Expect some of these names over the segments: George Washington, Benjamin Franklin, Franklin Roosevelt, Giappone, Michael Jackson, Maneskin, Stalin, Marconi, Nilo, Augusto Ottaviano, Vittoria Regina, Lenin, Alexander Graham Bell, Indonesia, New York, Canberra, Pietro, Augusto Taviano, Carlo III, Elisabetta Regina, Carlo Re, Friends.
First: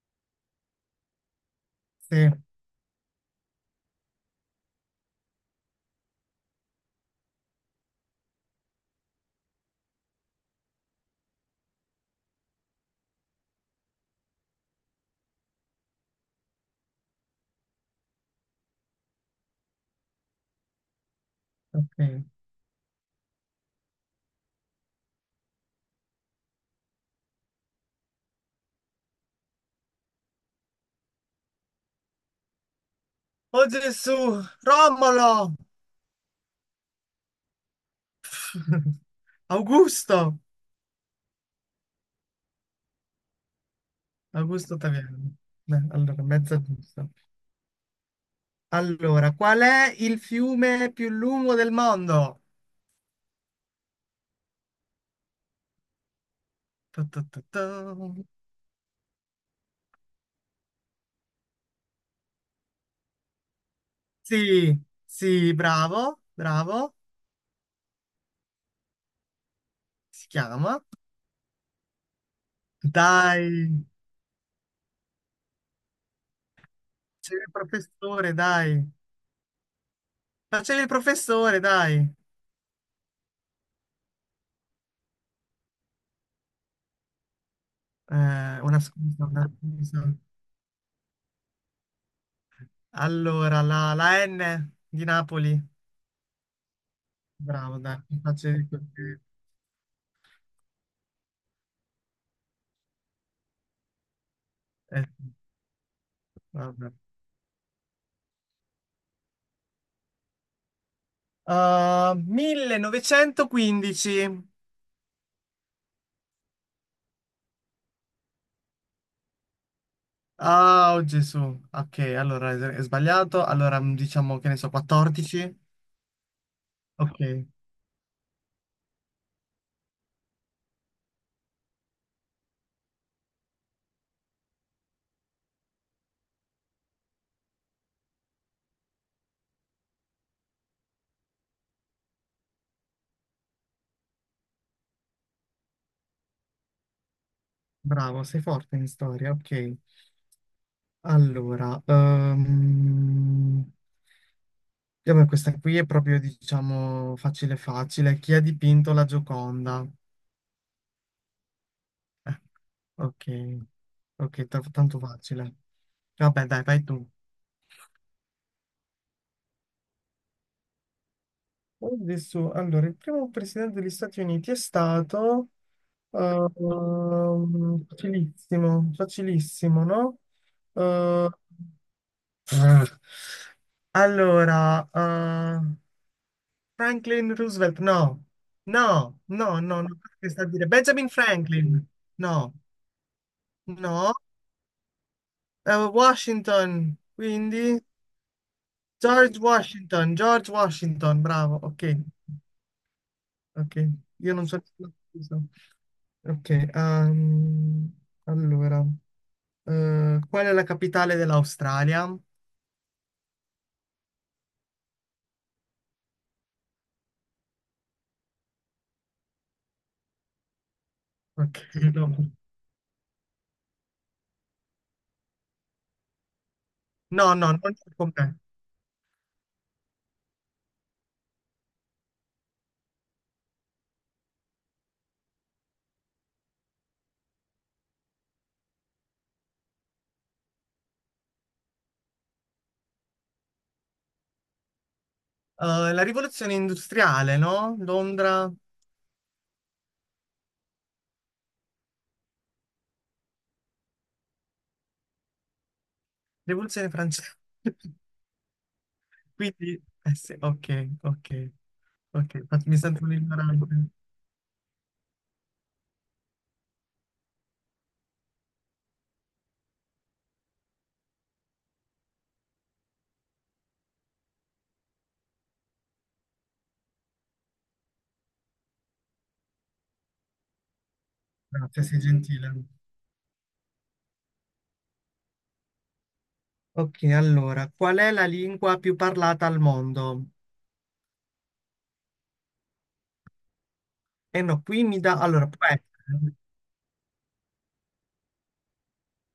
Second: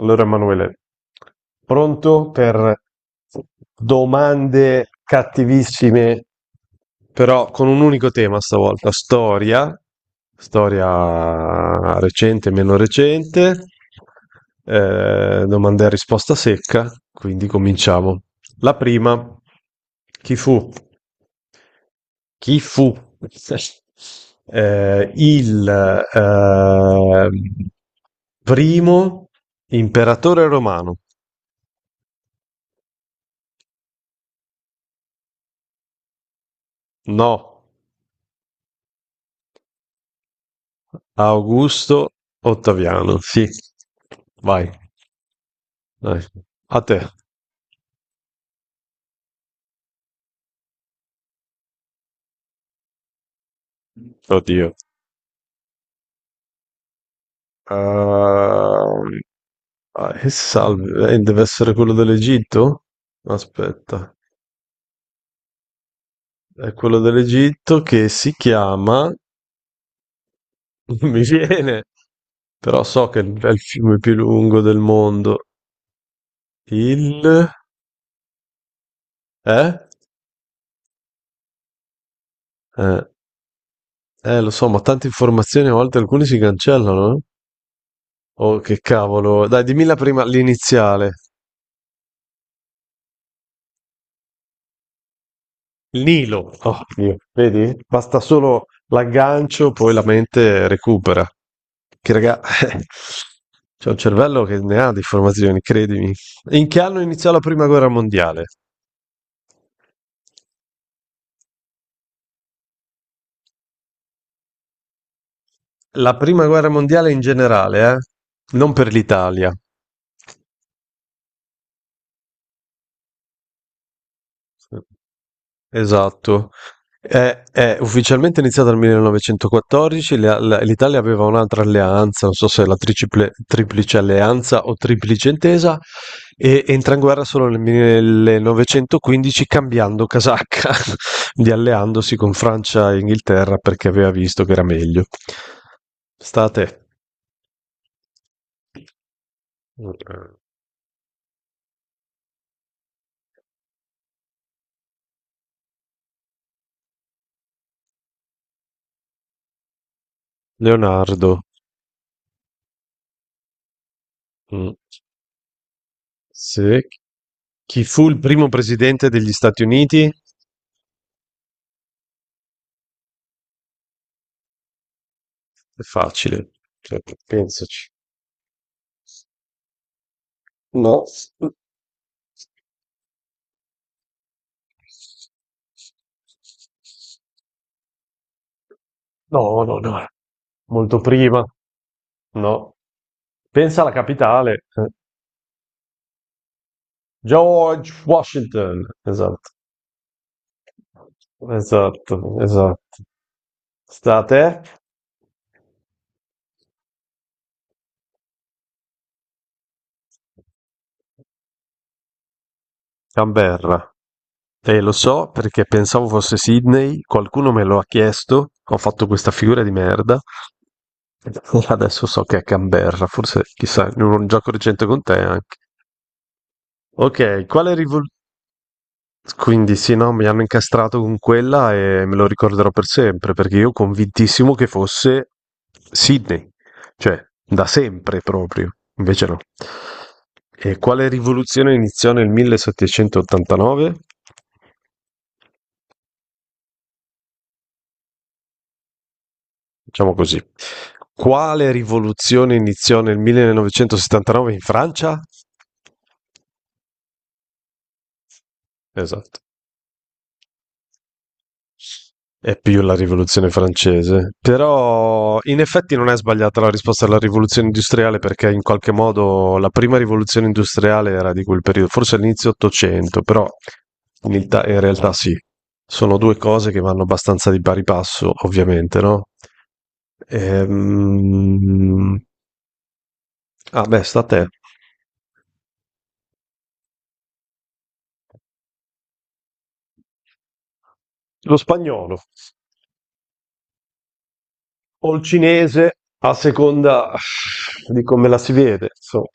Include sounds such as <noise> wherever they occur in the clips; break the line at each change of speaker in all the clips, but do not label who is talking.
Allora, Emanuele,
Sì,
pronto per domande cattivissime, però con un unico tema stavolta, storia, storia recente, meno recente, domande a risposta secca, quindi cominciamo. La prima, chi fu?
ok.
Chi fu <laughs> il eh, primo imperatore romano,
Oh Gesù, Romolo!
no,
<laughs> Augusto!
Augusto Ottaviano, sì. Vai,
Augusto Taviano. Beh,
dai.
allora, mezzo
A te.
giusto. Allora, qual è il fiume più lungo del mondo?
Oddio.
Tu, tu, tu, tu.
Ehm, ah, che salve, deve essere quello dell'Egitto? Aspetta,
Sì, sì, bravo,
è
bravo.
quello dell'Egitto che si chiama, <laughs>
Si chiama.
non mi viene, però so che è
Dai,
il fiume più lungo del mondo, il...
facevi il professore, dai.
Eh?
Facevi il professore, dai.
Eh, Eh, lo so, ma tante informazioni a volte alcune si cancellano, eh? Oh, che
Una scusa,
cavolo.
una
Dai, dimmi la
scusa.
prima, l'iniziale.
Allora, la N di Napoli.
Il Nilo. Oh, Dio. Vedi?
Bravo, dai,
Basta
mi
solo
facevi così.
l'aggancio, poi la mente recupera. Che raga, <laughs> c'è un cervello che ne ha di
Eh,
informazioni, credimi. In che
vabbè.
anno iniziò la prima guerra mondiale?
Ah, 1915.
La prima guerra mondiale in generale, eh? Non per l'Italia.
Ah, oh, Gesù. Ok, allora è sbagliato. Allora diciamo che ne so, 14.
Esatto.
Ok,
È ufficialmente iniziata nel 1914, l'Italia aveva un'altra alleanza, non so se la triplice alleanza o triplice intesa, e entra in guerra solo nel 1915 cambiando casacca, <laughs> di alleandosi con Francia e Inghilterra perché aveva visto che era meglio. State.
bravo, sei forte in storia. Ok, allora vabbè, questa qui è proprio, diciamo, facile, facile. Chi ha dipinto la Gioconda?
Leonardo,
Eh, ok, ok,
mm,
tanto facile. Vabbè, dai, vai
se-
tu.
chi fu il primo presidente degli Stati Uniti?
Adesso, allora, il primo presidente degli Stati Uniti è stato
È facile, cioè, pensaci.
facilissimo, facilissimo, no?
No.
Eh, ah, allora, Franklin Roosevelt, no, no, no,
No, no,
no, no,
no.
che sta a dire
Molto
Benjamin
prima.
Franklin, no,
No. Pensa alla
no.
capitale. Eh.
Washington, quindi
George Washington.
George
Esatto.
Washington, George Washington, bravo, ok,
Esatto, esatto.
ok,
Sta a
io
te?
non so. Ok, allora, qual è la capitale dell'Australia?
Canberra. Lo so perché pensavo fosse Sydney, qualcuno me lo ha chiesto, ho fatto questa figura di merda.
Ok,
<laughs> Adesso so
no,
che è Canberra, forse chissà, in un gioco recente con te anche.
no,
Ok,
no, non
quale
c'è
rivoluzione?
con me.
Quindi sì, no, mi hanno incastrato con quella e me lo ricorderò per sempre, perché io convintissimo che fosse Sydney, cioè da sempre proprio, invece no. E quale rivoluzione iniziò nel 1789?
La rivoluzione industriale, no? Londra,
Diciamo così. Quale rivoluzione iniziò nel 1979 in Francia?
rivoluzione francese. <laughs>
Esatto.
Quindi, eh sì, ok, ok, ok,
È
mi
più la
sento un
rivoluzione
ignorante.
francese, però in effetti non è sbagliata la risposta alla rivoluzione industriale perché in qualche modo la prima rivoluzione industriale era di quel periodo, forse all'inizio 800, però in realtà sì, sono due cose che vanno abbastanza di pari passo, ovviamente, no?
Grazie, sei
Ehm...
gentile.
Ah beh, sta a te.
Ok, allora, qual è la lingua più parlata al mondo?
Lo spagnolo
Eh no, qui mi
o
dà.
il
Allora, può
cinese a
essere.
seconda di come la si vede, insomma.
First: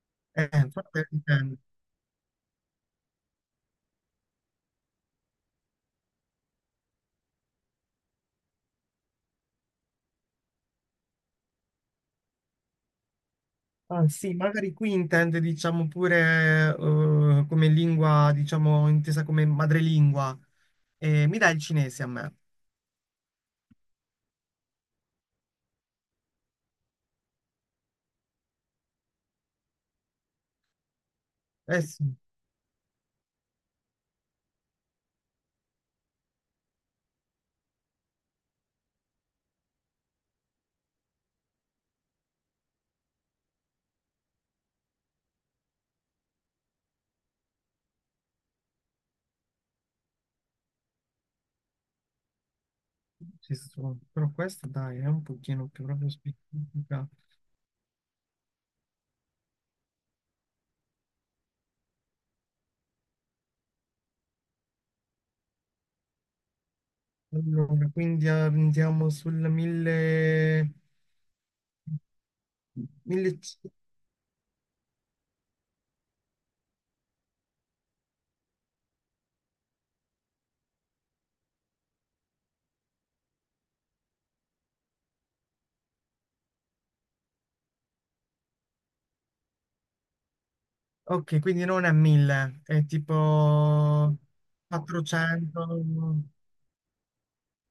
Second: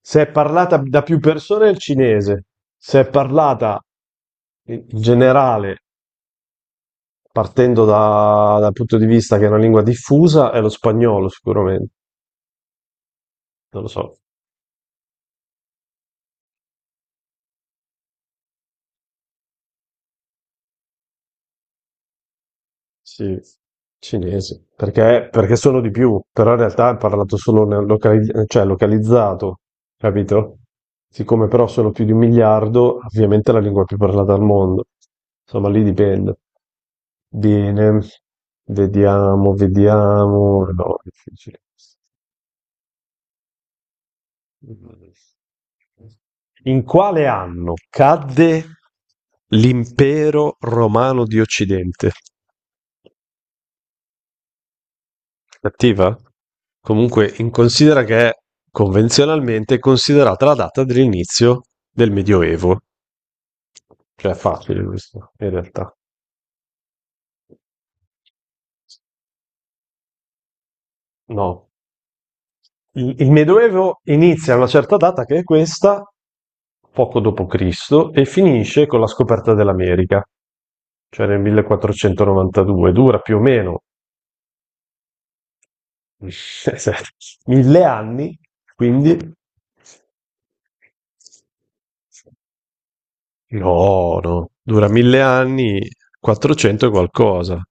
Se è parlata da
Forse
più
dipende.
persone è il cinese, se è parlata in generale, partendo dal punto di vista che è una lingua diffusa, è lo spagnolo sicuramente, non lo so.
Ah, sì, magari qui intende, diciamo, pure come lingua, diciamo, intesa come madrelingua. Mi dai il cinese a me?
Sì, cinese, perché sono di più, però in realtà è parlato solo nel cioè localizzato, capito? Siccome però
Eh
sono più
sì,
di un miliardo, ovviamente è la lingua più parlata al mondo. Insomma, lì dipende. Bene, vediamo, vediamo. No, è difficile. In quale anno cadde l'impero romano di Occidente?
sì, sì, però questo dai, è un pochino più proprio
Cattiva?
specifica.
Comunque, in considera che è convenzionalmente considerata la data dell'inizio del Medioevo. Cioè, è facile questo, in realtà.
Allora, quindi andiamo sul 1000.
No. Il
1000.
Medioevo inizia a una certa data che è questa, poco dopo Cristo, e finisce con la scoperta dell'America, cioè nel 1492. Dura più o meno <laughs> mille anni, quindi.
Ok, quindi non è 1000, è tipo
No, no, dura mille
400.
anni, 400 e qualcosa.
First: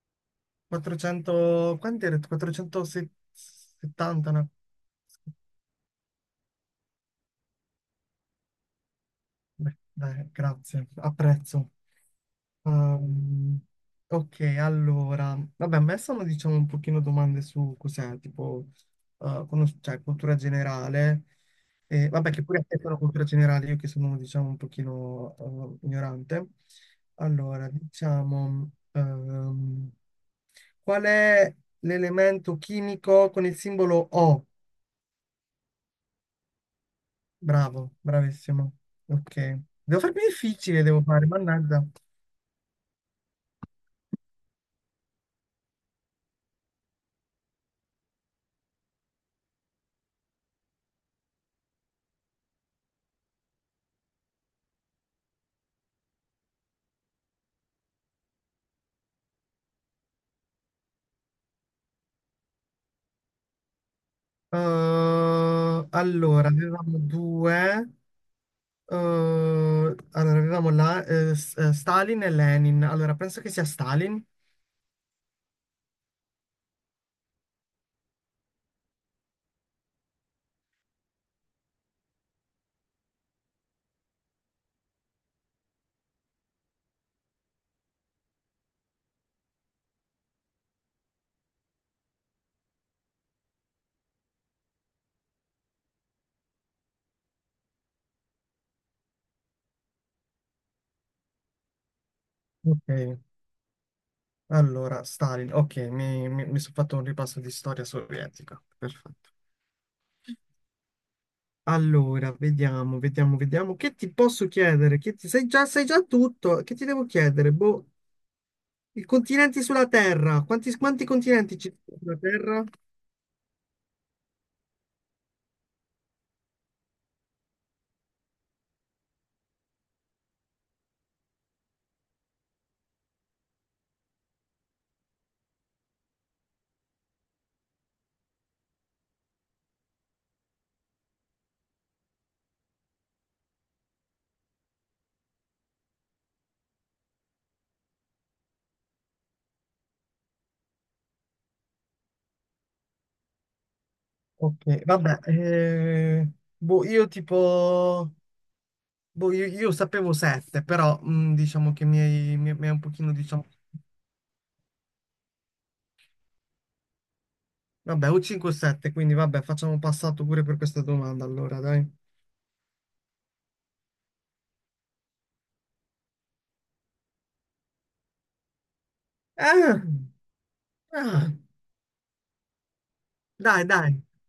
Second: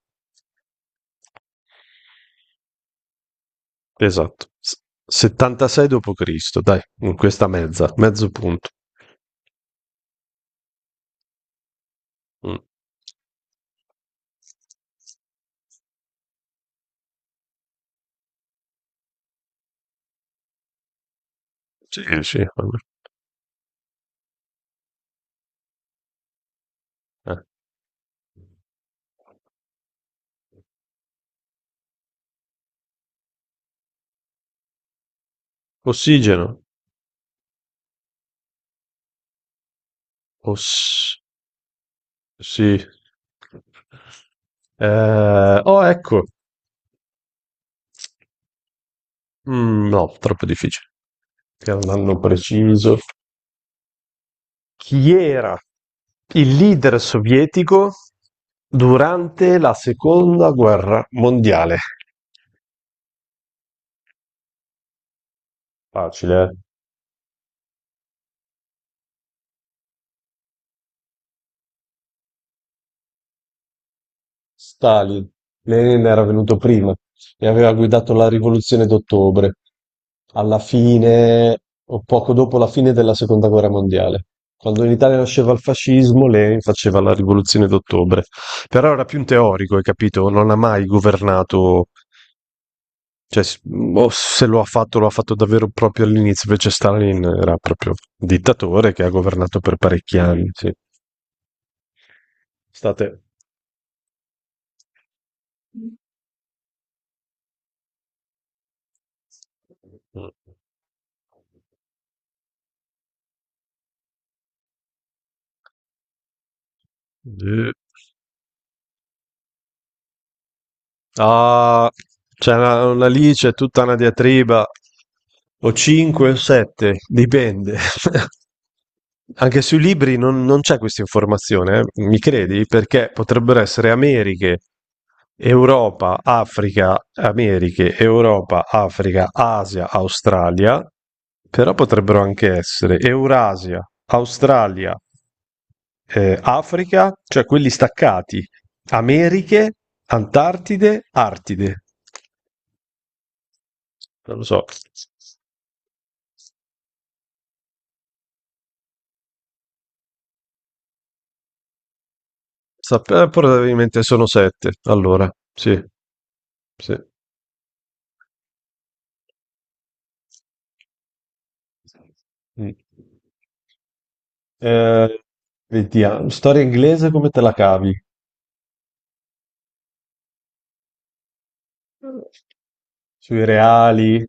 400. Quanto era? 470,
Esatto.
no?
76 dopo Cristo, dai, in questa mezzo punto.
Beh, dai, grazie, apprezzo.
Mm.
Ehm, ok, allora, vabbè, a me sono diciamo un pochino domande su cos'è, tipo, cioè, cultura generale,
Sì,
e, vabbè,
sì.
che pure
Vabbè.
affettano cultura generale, io che sono diciamo un pochino ignorante.
Eh.
Allora, diciamo, qual è l'elemento chimico con il simbolo O?
Ossigeno.
Bravo, bravissimo. Ok. Devo farmi difficile, devo
Oss-
fare, mannaggia.
sì. Oh, ecco. Mm, no, troppo difficile. Era un anno preciso. Chi era il leader sovietico durante la seconda guerra mondiale? Facile,
Allora,
eh?
avevamo due. eh, allora, avevamo Stalin e Lenin. Allora, penso che sia Stalin.
Stalin. Lenin era venuto prima e aveva guidato la rivoluzione d'ottobre, alla fine o poco dopo la fine della seconda guerra mondiale. Quando in Italia nasceva il fascismo, Lenin faceva la rivoluzione d'ottobre. Però era più un teorico, hai capito? Non ha mai governato. Cioè, o se lo ha fatto, lo ha fatto davvero proprio all'inizio, invece Stalin era proprio un dittatore che ha governato per parecchi anni, sì.
Ok,
State...
allora, Stalin. Ok, mi sono fatto un ripasso di storia sovietica. Perfetto. Allora, vediamo, vediamo, vediamo. Che ti posso chiedere? Che ti, sai già tutto. Che ti devo chiedere?
Eh.
Boh, i continenti sulla Terra. Quanti continenti ci
Ah,
sono sulla
c'è
Terra?
una lì, c'è tutta una diatriba. O 5 o 7, dipende. <laughs> Anche sui libri non c'è questa informazione. Mi credi? Perché potrebbero essere Americhe, Europa, Africa, Americhe, Europa, Africa, Asia, Australia, però potrebbero anche essere Eurasia, Australia. Africa, cioè quelli staccati, Americhe, Antartide, Artide. Non lo
Ok,
so.
vabbè. Boh, io tipo. Boh, io sapevo 7, però diciamo che mi hai un pochino, diciamo.
Probabilmente sono sette. Allora, sì, sì.
Vabbè, o 5 o 7, quindi vabbè, facciamo passato pure per questa domanda allora, dai.
Mm. Eh, vediamo, storia inglese come te la cavi?
Ah, ah,
Sui
dai, dai,
reali,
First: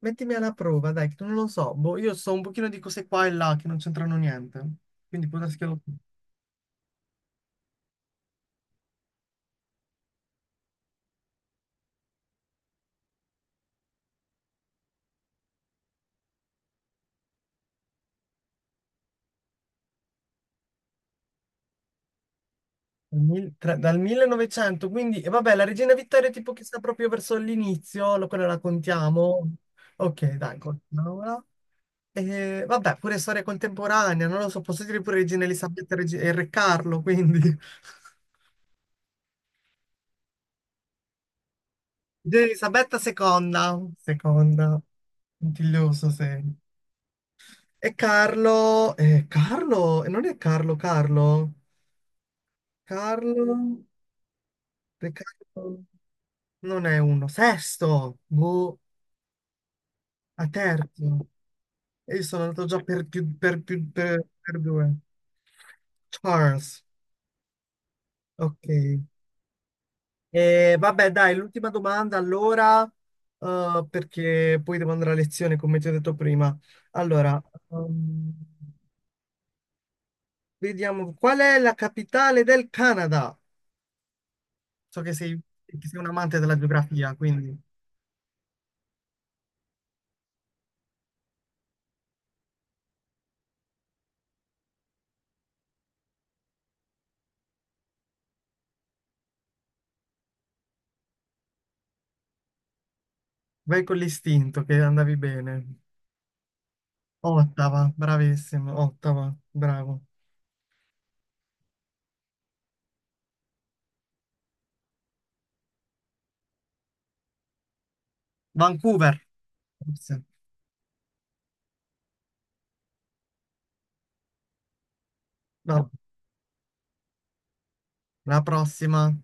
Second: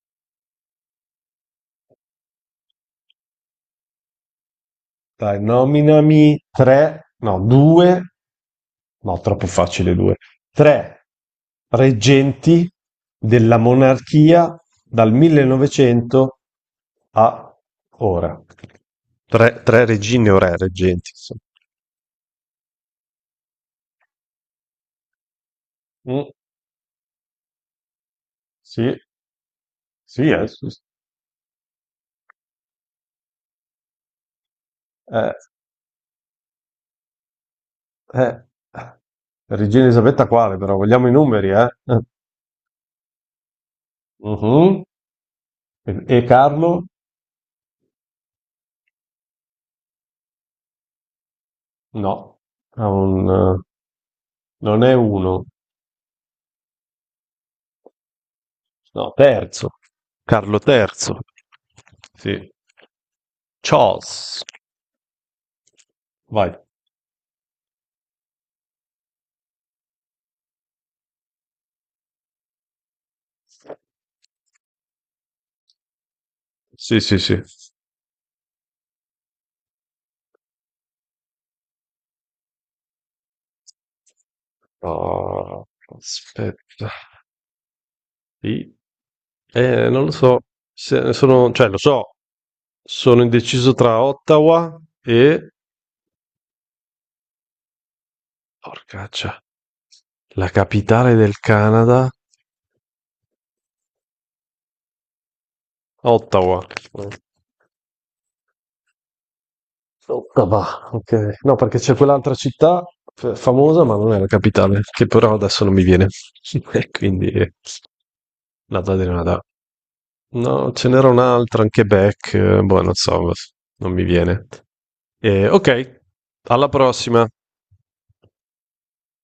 mettimi alla prova, dai, che non lo so. Boh, io so un pochino di cose qua e là che non c'entrano niente. Quindi può
dai,
darsi che lo.
nominami tre, no, due. No, troppo facile due. Tre reggenti della monarchia dal 1900 a ora. Tre, tre regine o re reggenti, insomma.
Dal 1900, quindi. E vabbè, la Regina Vittoria
Mm,
tipo che sta proprio verso l'inizio, quella la
sì,
contiamo.
sì,
Ok, dai,
sì, sì.
continuiamo. E, vabbè, pure storia contemporanea, non lo so, posso dire pure
Eh,
Regina Elisabetta e Re Carlo, quindi <laughs>
eh. Regina Elisabetta quale, però? Vogliamo i numeri, eh?
Regina Elisabetta seconda, seconda,
Mhm. E,
puntiglioso
e
se.
Carlo?
E Carlo, Carlo, non è Carlo, Carlo,
No, ha un,
Carlo,
non è
Re
uno,
Carlo, non è uno, sesto, boh,
no, terzo.
a
Carlo III.
terzo, e io sono
Sì.
andato già per più, per più, per,
Charles,
per due,
vai.
Charles, ok. E vabbè, dai, l'ultima domanda allora, perché poi devo andare a lezione, come ti ho detto prima.
Sì, sì, sì.
Allora, ehm, vediamo, qual è la capitale del Canada? So che sei,
Oh,
che sei un amante della
aspetta.
geografia, quindi
I- non lo so, sono, cioè lo so, sono indeciso tra Ottawa e... Porcaccia, la capitale del Canada,
vai con l'istinto che andavi bene.
Ottawa.
Ottawa, bravissimo, Ottawa, bravo.
Ottawa, ok. No, perché c'è quell'altra città famosa, ma non è la capitale, che però adesso non mi viene. <laughs> E quindi la data è
Vancouver,
una data.
forse.
No, ce n'era un'altra, anche Beck, boh, non so, non mi viene.
No,
Ok, alla prossima.
la prossima.